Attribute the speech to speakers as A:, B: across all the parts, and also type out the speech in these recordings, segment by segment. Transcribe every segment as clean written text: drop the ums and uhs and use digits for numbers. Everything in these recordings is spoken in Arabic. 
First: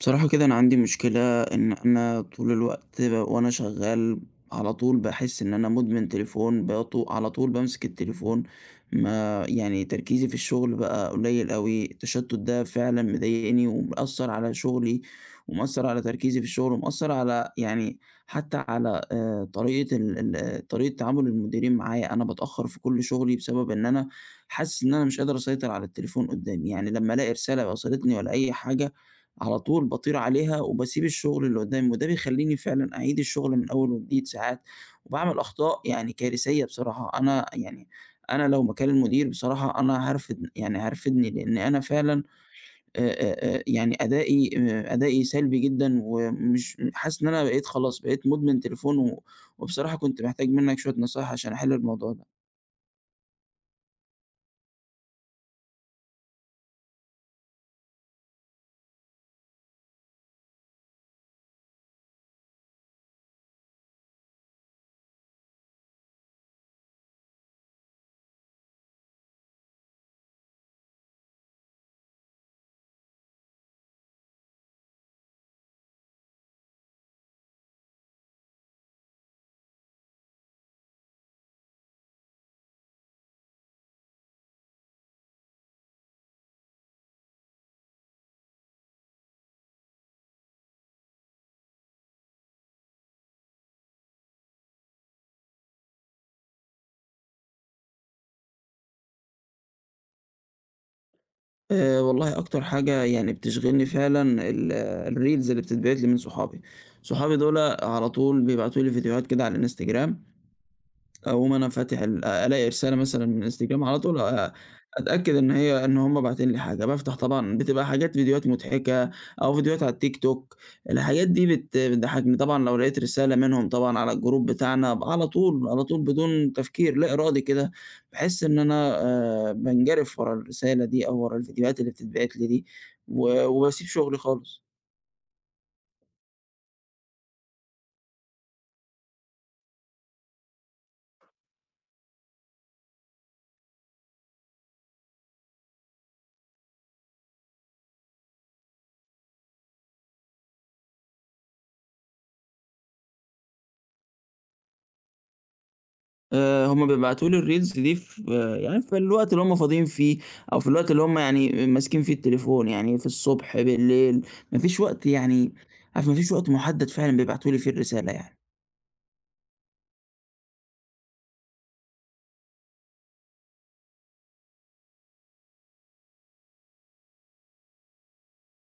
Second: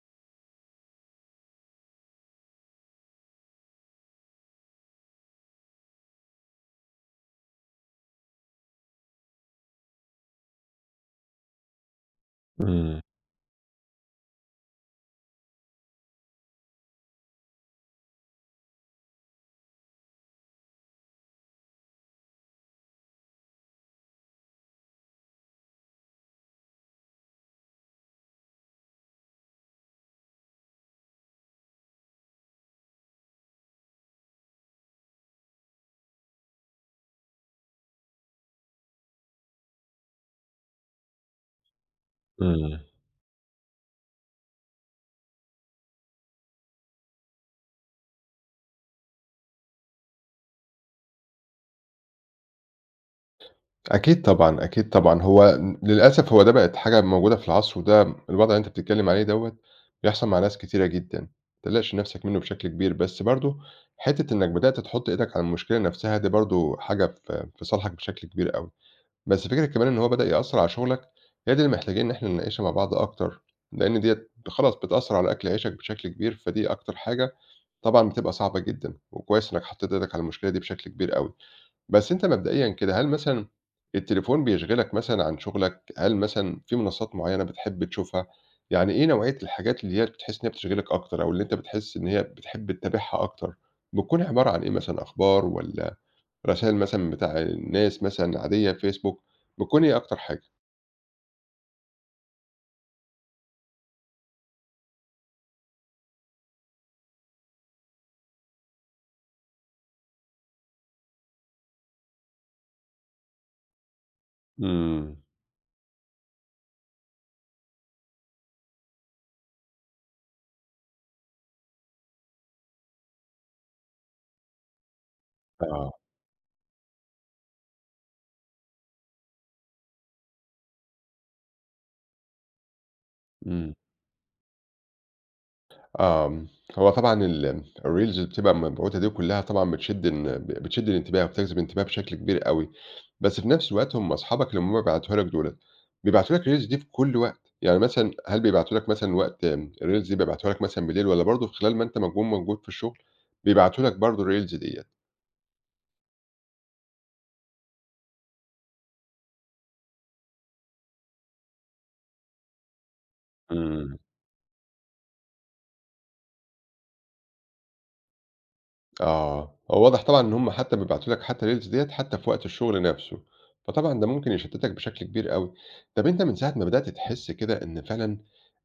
A: بصراحة كده أنا عندي مشكلة إن أنا طول الوقت وأنا شغال على طول بحس إن أنا مدمن تليفون. على طول بمسك التليفون. ما يعني تركيزي في الشغل بقى قليل أوي. التشتت ده
B: إمم،
A: فعلا مضايقني ومأثر على شغلي، ومأثر على تركيزي في الشغل، ومأثر على يعني حتى على طريقة طريقة تعامل المديرين معايا. أنا بتأخر في كل شغلي بسبب إن أنا حاسس إن أنا مش قادر أسيطر على التليفون قدامي. يعني لما ألاقي رسالة وصلتني ولا أي حاجة على طول باطير عليها وباسيب الشغل اللي قدامي، وده بيخلّيني فعلًا أعيد الشغل من أول وجديد ساعات، وباعمل أخطاء يعني كارثية بصراحة. أنا يعني أنا لو مكان المدير بصراحة أنا هارفدني، لإن أنا فعلًا
B: إمم.
A: آآ يعني أدائي سلبي جدًا، ومش حاسس إن أنا بقيت خلاص. بقيت مدمن تليفون، و وبصراحة كنت محتاج منّك شوية نصايح عشان أحل الموضوع ده.
B: أكيد طبعًا، أكيد طبعًا. هو ن للأسف هو ده بقت حاجة موجودة في العصر وده الوضع اللي أنت بتتكلّم عليه دوّة بيحصل مع ناس كتيرة جدًا، ما تقلقش نَفْسك منّه بشكل كبير، بس برضه حتّة إنّك بدأت تحُط إيدك على المشكلة نَفْسها دي برضه حاجة في صالحك بشكل كبير أوي. بس فكرة كمان إن هو بدأ يأثّر على شُغلك، هي دي اللي محتاجين إن إحنا نناقشها مع بعض أكتر، لإن ديّة خلاص بتأثّر على أكل عيشك بشكل كبير، فدي أكتر حاجة طبعًا بتبقى صعبة جدًا وكويس إنّك حطّيت إيدك على المشكلة دي بشكل كبير أوي. بس أنت مبدئيًا كده، هل مثلًا التليفون بيشغلك مثلًا عن شغلك؟ هل مثلًا في منصات معيّنة بتحب تشوفها؟ يعني إيه نوعية الحاجات اللي هي بتحس إن هي بتشغلك أكتر، أو اللي أنت بتحس إن هي بتحب تتابعها أكتر؟ بتكون عبارة عن إيه مثلًا، أخبار والّا رسايل مثلًا بتاع الناس مثلًا عادية فيسبوك، بتكون إيه أكتر حاجة؟
A: والله أكتر حاجة يعني بتشغلني فعلًا الreels اللي بتتبعت لي من صحابي. صحابي دُولة على طول بيبعتوا لي فيديوهات كده على الإنستجرام. أقوم أنا فاتح ألاقي رسالة مثلًا من إنستجرام، على طول
B: إمم،
A: أتأكد إن هم باعتين لي حاجة. بافتح، طبعًا بتبقى حاجات فيديوهات مضحكة أو فيديوهات على التيك توك. الحاجات دي بتضحكني. طبعًا لو لقيت رسالة منهم طبعًا على الجروب بتاعنا على طول،
B: آه،
A: بدون تفكير لا إرادي كده، باحس إن أنا بانجرف ورا الرسالة دي أو ورا الفيديوهات اللي بتتبعت لي دي، و
B: إمم.
A: وباسيب شغلي خالص.
B: آمم، هو طبعًا الreels بتبقى مبعوتة دي كلّها طبعًا بتشد الانتباه وبتجذب الانتباه بشكل كبير أوي، بس في نفس الوقت هم أصحابك اللي هم بيبعتوها لك دُولة، بيبعتوا لك الreels دي في كل وقت، يعني مثلًا هل بيبعتوا لك مثلًا وقت الreels دي بيبعتوها لك مثلًا بالليل والّا برضه خلال ما أنت ما تكون موجود في الشغل بيبعتوا لك برضه الreels ديّة؟
A: هم بيبعتوا لي الreels دي في آه، يعني في الوقت اللي هم فاضيين فيه، أو في الوقت اللي هم يعني ماسكين فيه التليفون، يعني في الصبح،
B: إمم.
A: بالليل. ما فيش وقت، يعني عارف، ما فيش وقت محدد فعلًا بيبعتوا لي فيه الرسالة يعني.
B: آه، هو واضح طبعًا إن هم حتى بيبعتوا لك حتى الreels ديّة حتى في وقت الشغل نفسه، فطبعًا ده ممكن يشتتك بشكل كبير أوي. طَب أنت من ساعة ما بدأت تحس كده إن فعلًا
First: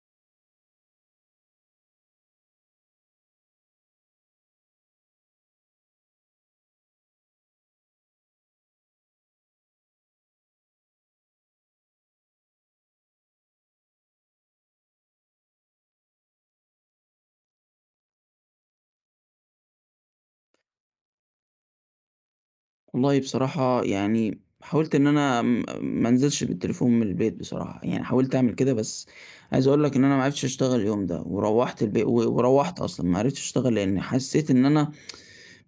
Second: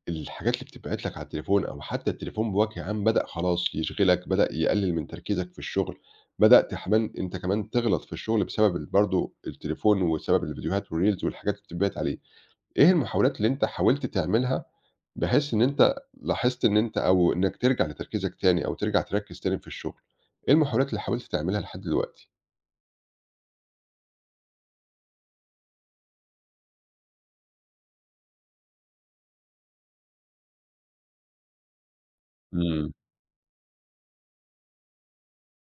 B: الحاجات اللي بتبعت لك على التليفون أو حتى التليفون بوجه عام بدأ خلاص يشغلك، بدأ يقلل من تركيزك في الشغل، بدأت كمان أنت كمان تغلط في الشغل بسبب برضه التليفون وبسبب الفيديوهات والreels والحاجات اللي بتتبعت عليه، إيه المحاولات اللي أنت حاولت تعملها بحيث إن أنت لاحظت إن أنت أو إنك ترجع لتركيزك تاني أو ترجع تركز تاني في الشغل؟ إيه المحاولات اللي حاولت تعملها لحد دلوقتي؟
A: والله بصراحة يعني حاولت إن أنا ما انزلش بالتليفون من البيت بصراحة. يعني حاولت أعمل كده، بس عايز أقول لك إن أنا ما عرفتش أشتغل اليوم ده. وروّحت البي و وروّحت
B: إمم.
A: أصلًا، ما عرفتش أشتغل لإن حسيت إن أنا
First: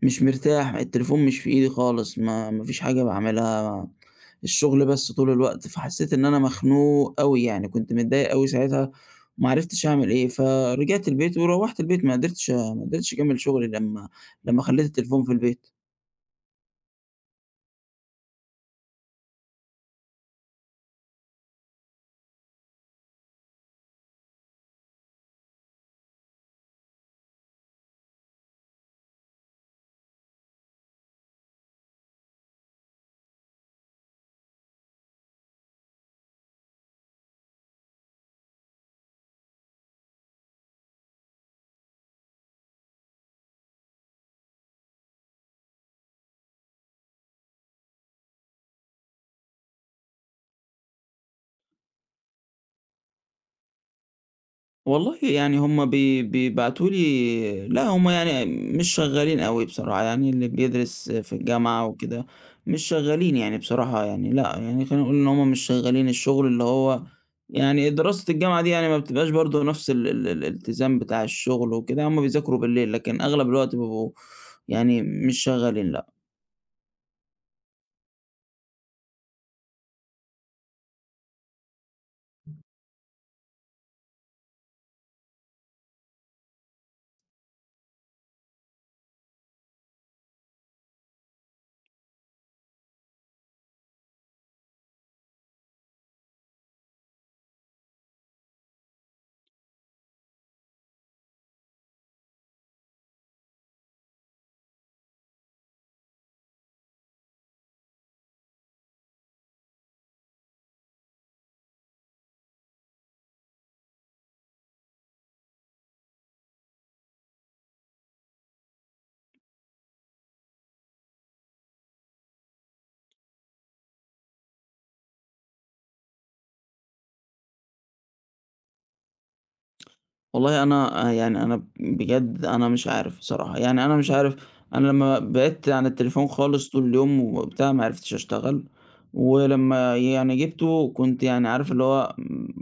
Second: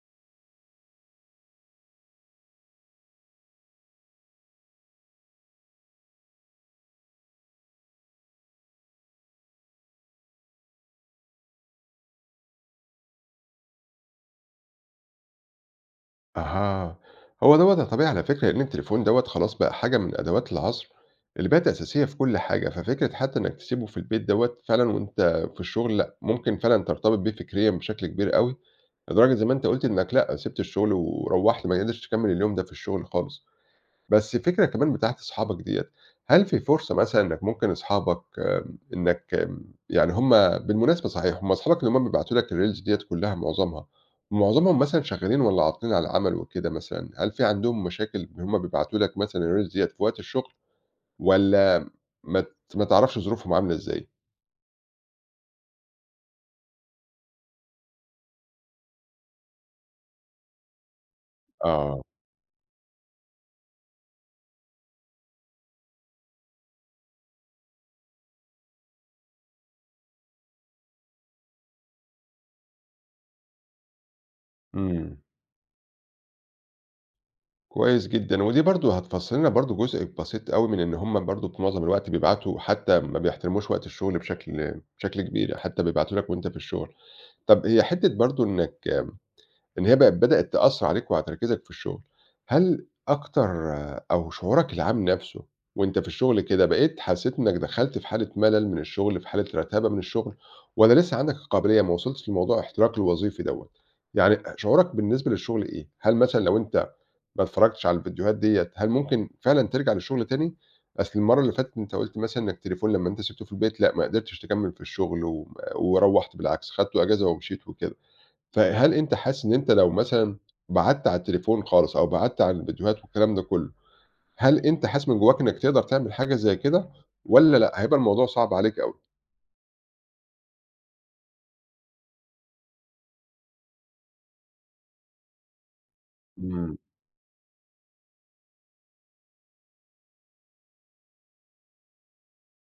A: مش مرتاح. التليفون مش في إيدي خالص. ما فيش حاجة باعملها، الشغل بس طول الوقت. فحسيت إن أنا مخنوق أوي، يعني كنت متضايق أوي ساعتها وما عرفتش أعمل إيه، فرجعت البيت وروّحت البيت. ما قدرتش أكمّل شغلي لمّا خلّيت التليفون في البيت.
B: أها هو دوّة يا طبيعي على فكرة لأن التليفون دوّة خلاص بقى حاجة من أدوات العصر اللي بقت أساسية في كل حاجة، ففكرة حتى إنك تسيبه في البيت دوّة فعلًا وأنت في الشغل لأ، ممكن فعلًا ترتبط بيه فكريًا بشكل كبير أوي، لدرجة زي ما أنت قُلت إنك لأ، سِبت الشغل وروّحت ما قدرتش تكمّل اليوم ده في الشغل خالص. بس الفكرة كمان بتاعة أصحابك ديّة، هل في فرصة مثلًا إنّك ممكن أصحابك إنّك يعني بالمناسبة صحيح، هُم أصحابك اللي هُم بيبعتوا لك الreels ديّة كلّها معظمها، معظمهم مثلًا شغّالين والّا عاطلين عن العمل وكده مثلًا، هل في عندهم مشاكل إن هُم بيبعتوا لك مثلًا الreels ديّة في وقت الشغل والّا ما تعرفش ظروفهم عاملة إزاي؟
A: والله، يعني هم بيبعتوا لي، لأ هم يعني مش شغالين أوي بصراحة. يعني اللي بيدرس في الجامعة
B: آه،
A: وكده مش شغالين، يعني بصراحة يعني لأ. يعني خلّينا نقول إن هم مش شغالين. الشغل اللي هو يعني دراسة الجامعة دي، يعني ما بتبقاش برضه نفس ال ال الالتزام بتاع الشغل وكده. هم بيذاكروا بالليل، لكن أغلب الوقت بيبقوا يعني
B: إمم.
A: مش شغالين لأ.
B: كويس جدًا، ودي برضه هتفسر لنا برضه جزء بسيط أوي من إن هُم برضه في معظم الوقت بيبعتوا حتى ما بيحترموش وقت الشغل بشكل كبير، حتى بيبعتوا لك وأنت في الشغل. طَب هي حتّة برضه إنّك إن هي بقت بدأت تأثّر عليك وعلى تركيزك في الشغل، هل أكتر أو شعورك العام نَفْسه وأنت في الشغل كده، بقيت حسّيت إنّك دخلت في حالة ملل من الشغل، في حالة رتابة من الشغل والّا لسه عندك القابلية ما وصلتش لموضوع احتراق الوظيفي دوّة؟ يعني شعورك بالنسبة للشغل إيه؟ هل مثلًا لو أنت ما اتفرّجتش على الفيديوهات ديّة، هل ممكن فعلًا ترجع للشغل تاني؟ أصل المَرّة اللي فاتت أنت قُلت مثلًا إنّك التليفون لمّا أنت سِبته في البيت لأ، ما قدرتش تكمّل في الشغل وروّحت بالعكس، خدته إجازة ومشيت وكده. فهل أنت حاسس إن أنت لو مثلًا بعدت على التليفون خالص أو بعدت عن الفيديوهات والكلام ده كله، هل أنت حاسس من جواك إنك تقدر تعمل حاجة زي كده والّا لأ، هيبقى الموضوع صعب عليك أوي؟
A: والله أنا يعني أنا بجد أنا مش عارف بصراحة. يعني أنا مش عارف. أنا لمّا بعدت عن التليفون خالص
B: إمم،
A: طول اليوم وبتاع ما عرفتش أشتغل. ولمّا يعني جِبته، كنت يعني عارف اللي هو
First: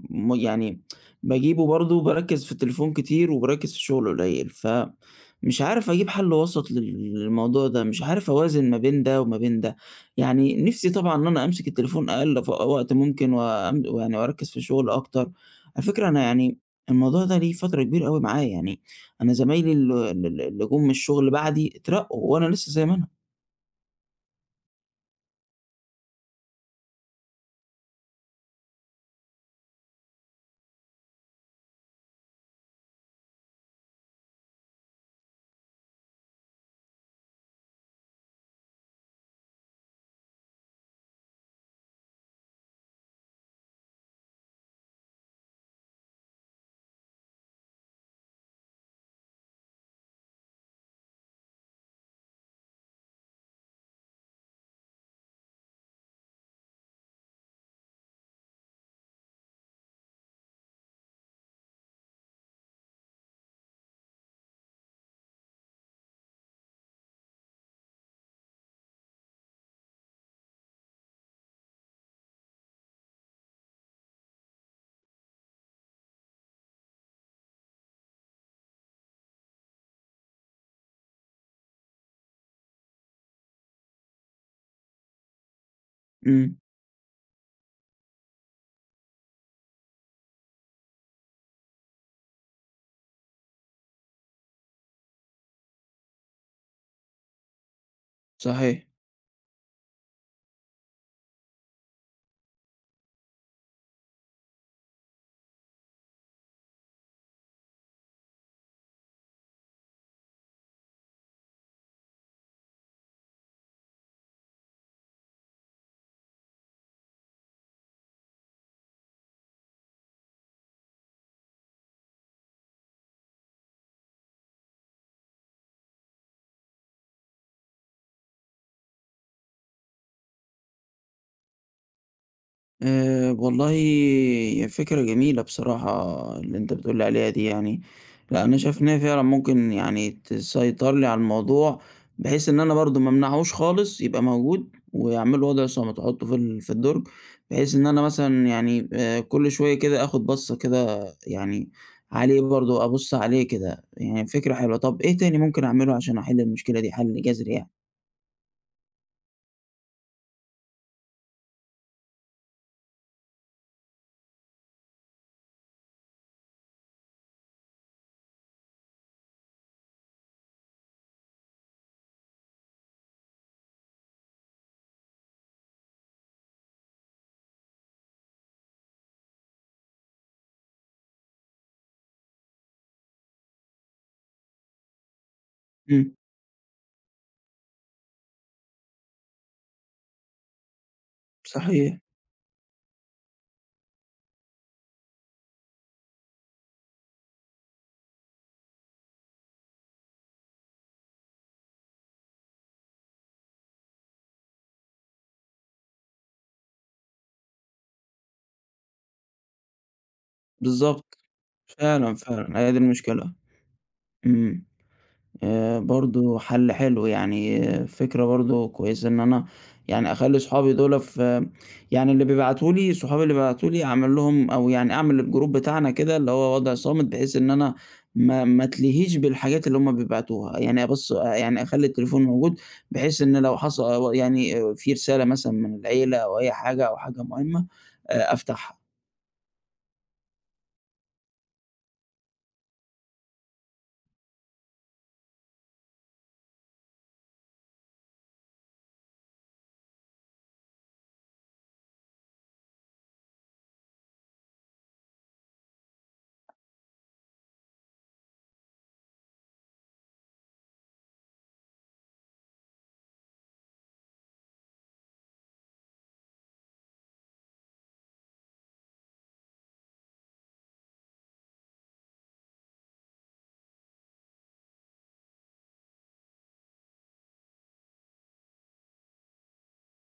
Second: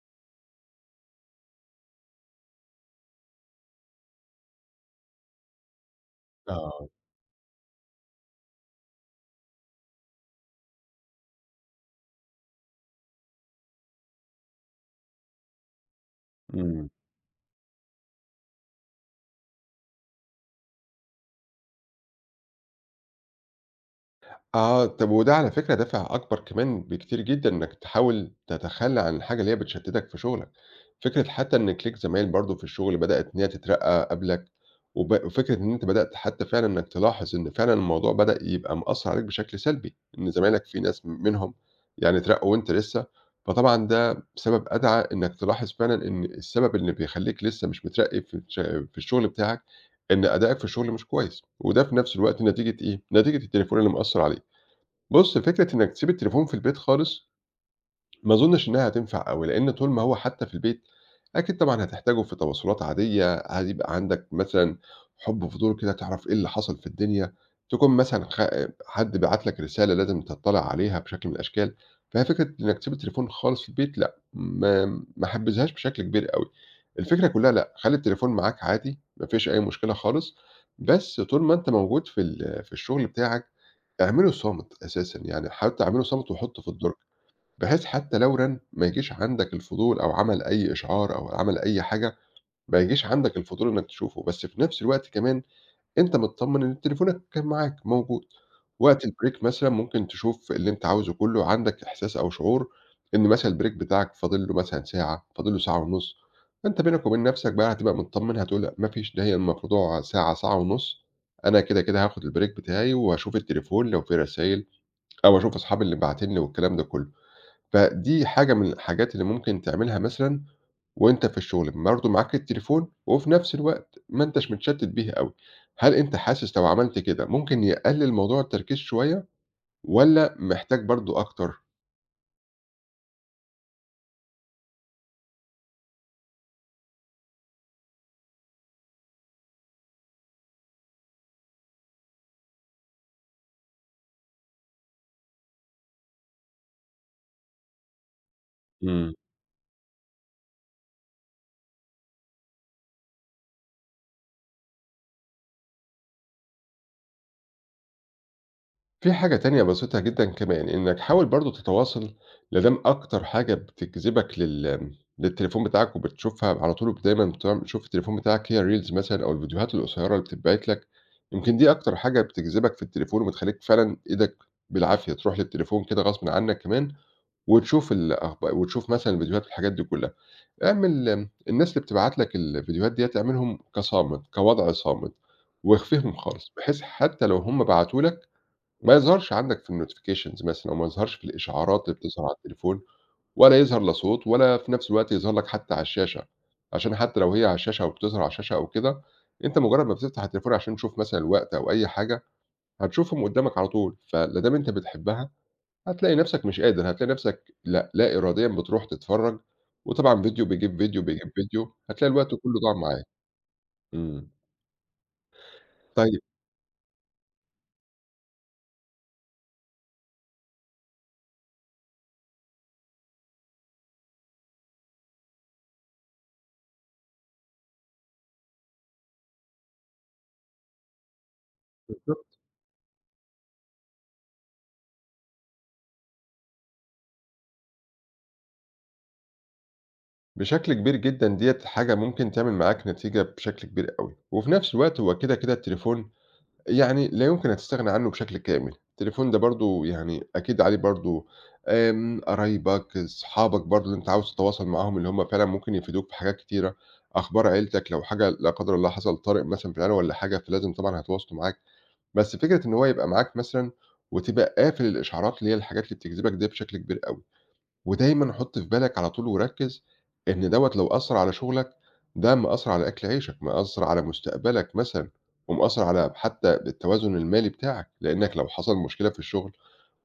A: يعني باجيبه برضه، باركّز في التليفون كتير وباركّز في الشغل قليل. فمش عارف أجيب حل وسط
B: آه،
A: للموضوع ده. مش عارف أوازن ما بين ده وما بين ده. يعني نِفْسي طبعًا إن أنا أمسك التليفون أقل وقت ممكن، وأم ويعني وأركّز في الشغل أكتر. على فكرة أنا يعني
B: إمم،
A: الموضوع ده ليه فترة كبيرة أوي معايا. يعني أنا زمايلي ال ال ال اللي جُم من الشغل بعدي اترقّوا وأنا لسه زي ما أنا.
B: آه، طب وده على فكرة دافع أكبر كمان بكتير جدًا إنك تحاول تتخلى عن الحاجة اللي هي بتشتتك في شغلك. فكرة حتى إنِّك ليك زمايل برضه في الشغل بدأت إن هي تترقّى قبلك، وفكرة إن أنت بدأت حتى فعلًا إنك تلاحظ إن فعلًا الموضوع بدأ يبقى مأثّر عليك بشكل سلبي، إن زمايلك في ناس منهم يعني اترقّوا وأنت لسه، فطبعًا ده سبب أدعى إنك تلاحظ فعلًا إن السبب اللي بيخلّيك لسه مش مترقّي في الشغل بتاعك، إن أدائك في الشغل مش كويس، وده في نفس الوقت نتيجة إيه، نتيجة التليفون اللي مأثّر عليك. بُص، فكرة إنك تسيب التليفون في البيت خالص ما أظنش إنها هتنفع أوي، لإن طول ما هو حتى في البيت أكيد طبعًا هتحتاجه في تواصلات عادية، هيبقى عندك مثلًا حُب فضول كده تعرف إيه اللي حصل في الدنيا، تكون مثلًا حد بَعت لك رسالة لازم تطّلع عليها بشكل من الأشكال، فهي فكرة إنك تسيب التليفون خالص في البيت لأ، ما حبذهاش بشكل كبير أوي. الفكرة كلّها لأ، خلّي التليفون معاك عادي، ما فيش أي مشكلة خالص، بس طول ما أنت موجود في الشغل بتاعك اعمله صامت أساسًا، يعني حتى اعمله صامت
A: إمم،
B: وحُطّه في الدرج. بحيث حتى لو رن، ما يجيش عندك الفضول أو عمل أي إشعار أو عمل أي حاجة، ما يجيش عندك الفضول إنك تشوفه، بس في نفس الوقت كمان أنت متطمن إن تليفونك كان معاك موجود،
A: صحيح.
B: وقت البريك مثلًا ممكن تشوف اللي أنت عاوزه كله، عندك إحساس أو شعور إن مثلًا البريك بتاعك فاضل له مثلًا ساعة، فاضل له ساعة ونُص، فأنت بينك وبين نفسك بقى هتبقى متطمن هتقول لأ ما فيش ده هي الموضوع ساعة، ساعة ونُص، أنا كده، كده هاخد البريك بتاعي وهاشوف التليفون لو في رسايل أو أشوف أصحابي اللي باعتين لي والكلام ده كله. فدي حاجة من الحاجات اللي ممكن تعملها مثلًا وأنت في الشغل، برضه معاك التليفون وفي نفس الوقت ما أنتاش متشتت بيه أوي. هل أنت حاسس لو عملت كده ممكن يقلل موضوع التركيز شوية والّا محتاج برضه أكتر؟
A: والله هي فكرة جميلة بصراحة اللي أنت بتقول لي عليها دي، يعني لأ، أنا شايف إن هي فعلًا ممكن يعني تسيطر لي على الموضوع، بحيث إن أنا برضه ما امنعهوش خالص. يبقى موجود، وأعمل له وضع صامت، أحطه في في الدرج. بحيث إن أنا مثلًا يعني
B: إمم.
A: كل شوية كده آخد بصّة كده، يعني عليه برضه أبُص عليه كده. يعني فكرة حلوة. طب إيه تاني ممكن أعمله عشان أحل المشكلة دي حل جذري يعني؟
B: في حاجة تانية بسيطة جدًا كمان، إنك حاول برضه تتواصل لا دام أكتر حاجة بتجذبك للتليفون بتاعك وبتشوفها على طول دايمًا بتقعد تشوف التليفون بتاعك هي الreels مثلًا أو الفيديوهات القصيرة اللي بتتبعت لك، يمكن دي أكتر حاجة بتجذبك في التليفون وبتخلّيك فعلًا إيدك بالعافية تروح للتليفون كده غصبٍ عنك كمان وتشوف الأخبار وتشوف مثلًا الفيديوهات والحاجات دي كلّها. اعمل الناس اللي بتبعت لك الفيديوهات ديّة اعملهم كصامت، كوضع صامت
A: إمم،
B: واخفِهم خالص، بحيث حتى لو هم بعتوا لك ما يظهرش عندك في الnotifications مثلًا، أو ما يظهرش في الإشعارات اللي
A: صحيح،
B: بتظهر على التليفون، ولا يظهر لا صوت، ولا في نفس الوقت يظهر لك حتى على الشاشة، عشان حتى لو هي على الشاشة أو بتظهر على الشاشة أو كده، أنت مجرد ما بتفتح التليفون عشان تشوف مثلًا الوقت أو أي حاجة، هتشوفهم قدامك على طول، فلا دام أنت بتحبها هتلاقي نفسك مش قادر، هتلاقي نفسك لأ، لا إراديًا بتروح تتفرج، وطبعًا فيديو بيجيب فيديو،
A: بالضبط،
B: بيجيب فيديو، هتلاقي
A: فعلًا،
B: الوقت كله
A: فعلًا، هي
B: ضاع
A: دي
B: معاك.
A: المشكلة.
B: إمم،
A: إمم.
B: طيب
A: برضه حَل حلو، يعني آه، فكرة برضه كويسة إن أنا يعني أخلّي صحابي دُولة في آه، يعني اللي بيبعتوا لي. صحابي اللي بيبعتوا لي أعمل لهم، أو يعني أعمل الجروب بتاعنا كده اللي هو وضع صامت، بحيث إن أنا ما أتلهيش بالحاجات اللي هُم بيبعتوها، يعني بس يعني أخلّي التليفون موجود بحيث إن لو يعني في رسالة مثلًا من العيلة أو أي حاجة أو حاجة مهمة، أفتحها.
B: بشكل كبير جدًا ديّة حاجة ممكن تعمل معاك نتيجة بشكل كبير أوي، وفي نفس الوقت هو كده، كده التليفون يعني لا يمكن أن تستغنى عنه بشكل كامل، التليفون ده برضه يعني أكيد عليه برضه قرايبك، أصحابك برضه اللي أنت عاوز تتواصل معاهم اللي هم فعلًا ممكن يفيدوك في حاجات كتيرة، أخبار عيلتك لو حاجة لا قدر الله حصل طارئ مثلًا في العيلة والّا حاجة، فلازم طبعًا هيتواصلوا معاك، بس فكرة إن هو يبقى معاك مثلًا وتبقى قافل الإشعارات اللي هي الحاجات اللي بتجذبك ديّة بشكل كبير أوي. ودايمًا حُط في بالك على طول وركّز إن دوّة لو أثّر على شغلك، ده مأثّر على أكل عيشك، مأثّر على مستقبلك مثلًا، ومأثّر على حتى التوازن المالي بتاعك، لإنّك لو حصل مشكلة في الشغل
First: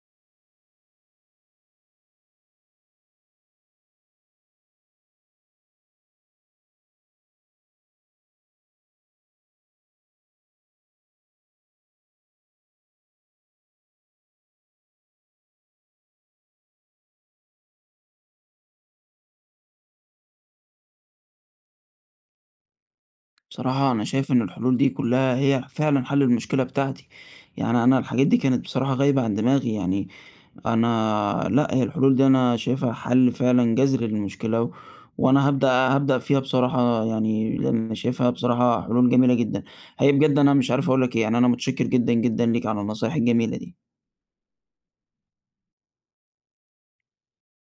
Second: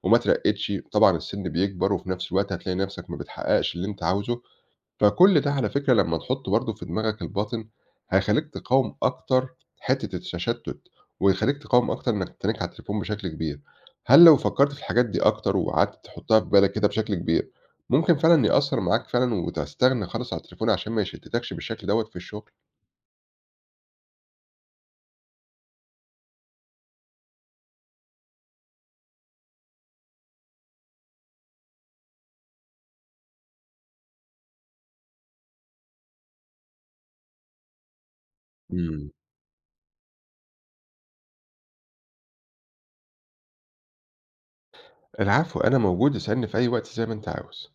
B: وما اترقّيتش، طبعًا السِن بيكبر وفي نفس الوقت هتلاقي نفسك ما بتحقّقش اللي أنت عاوزه، فكل ده على فكرة لمّا تحُطّه برضه في دماغك الباطن، هيخلّيك تقاوم أكتر حتّة التشتُّت، ويخلّيك تقاوم أكتر إنّك تتنّك على التليفون بشكل كبير. هل لو فكّرت في الحاجات دي أكتر وقعدت تحُطّها في بالك كده بشكل كبير، ممكن فعلًا يأثّر معاك فعلًا وتستغنى خالص عن التليفون عشان ما يشتّتكش بالشكل دوّة في الشغل؟
A: بصراحة أنا شايف إن الحلول دي كلّها هي فعلًا حل المشكلة بتاعتي. يعني أنا الحاجات دي كانت بصراحة غايبة عن دماغي. يعني أنا لأ، هي الحلول دي أنا شايفها حل فعلًا جذري للمشكلة، و وأنا هابدأ فيها بصراحة، يعني لإن أنا شايفها بصراحة حلول
B: إمم.
A: جميلة جدًا. حقيقي بجد أنا مش عارف أقول لك إيه، يعني أنا متشكر جدًا، جدًا ليك على النصايح الجميلة دي.
B: العفو، أنا موجود، اسألني في أي وقت زي ما أنت عاوز.